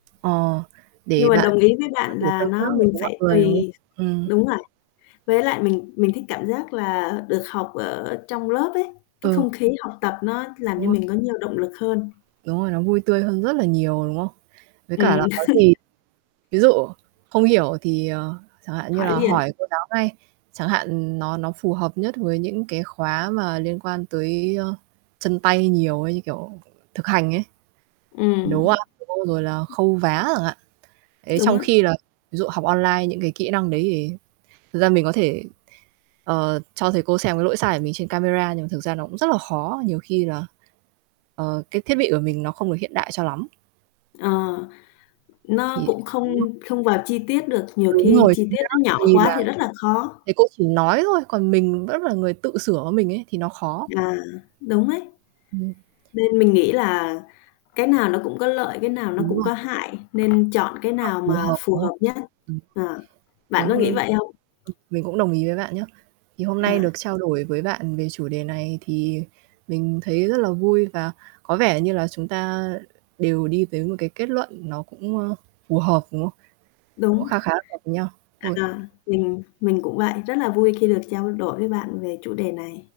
Ờ, để Nhưng mình bạn đồng ý với có bạn thể là tương tác nó được mình với mọi phải người, đúng tùy không? Ừm. đúng rồi. Với lại mình mình thích cảm giác là được học ở trong lớp ấy, cái, không Ừ. khí học tập nó làm Đúng cho rồi. mình có nhiều động lực hơn. Đúng rồi, nó vui tươi hơn rất là nhiều, đúng không? Với cả là Ừm. có gì ví dụ không hiểu thì, ờ, chẳng hạn như Hỏi là liền. hỏi cô giáo ngay, chẳng hạn nó nó phù hợp nhất với những cái khóa mà liên quan tới, ơ, chân tay nhiều ấy như, kiểu, thực hành ấy. Ừm. Nấu ăn [unintelligible] rồi là khâu vá chẳng hạn. Ấy Đúng trong á. khi là ví dụ học online những cái kỹ năng đấy thì thực ra mình có thể, ờ, cho thầy cô xem cái lỗi sai của mình trên camera nhưng mà thực ra nó cũng rất là khó, nhiều khi là, ờ, cái thiết bị của mình nó không được hiện đại cho lắm. Ờ, nó Thì cũng không [unintelligible] không vào chi tiết được, nhiều Đúng khi rồi, chi chính tiết xác nó nhỏ vì quá là thì rất là khó. thầy cô chỉ nói thôi, còn mình vẫn là người tự sửa lỗi mình ấy thì nó khó. À, đúng đấy. Ừm. Nên mình nghĩ là cái nào nó cũng có lợi, cái nào nó Đúng cũng rồi. có hại, nên chọn cái [unintelligible] nào Phù mà hợp, phù đúng không? hợp nhất. Ờ, bạn có Ừm. [unintelligible] nghĩ Ừm. vậy không? Mình cũng đồng ý với bạn nhá. Thì hôm nay À. được trao đổi với bạn về chủ đề này thì mình thấy rất là vui và có vẻ như là chúng ta đều đi tới một cái kết luận nó cũng, ơ, phù hợp, đúng không? Cũng Đúng. kha khá hợp nhau thôi. À, mình mình cũng vậy, rất là vui khi được trao đổi với bạn về chủ đề này.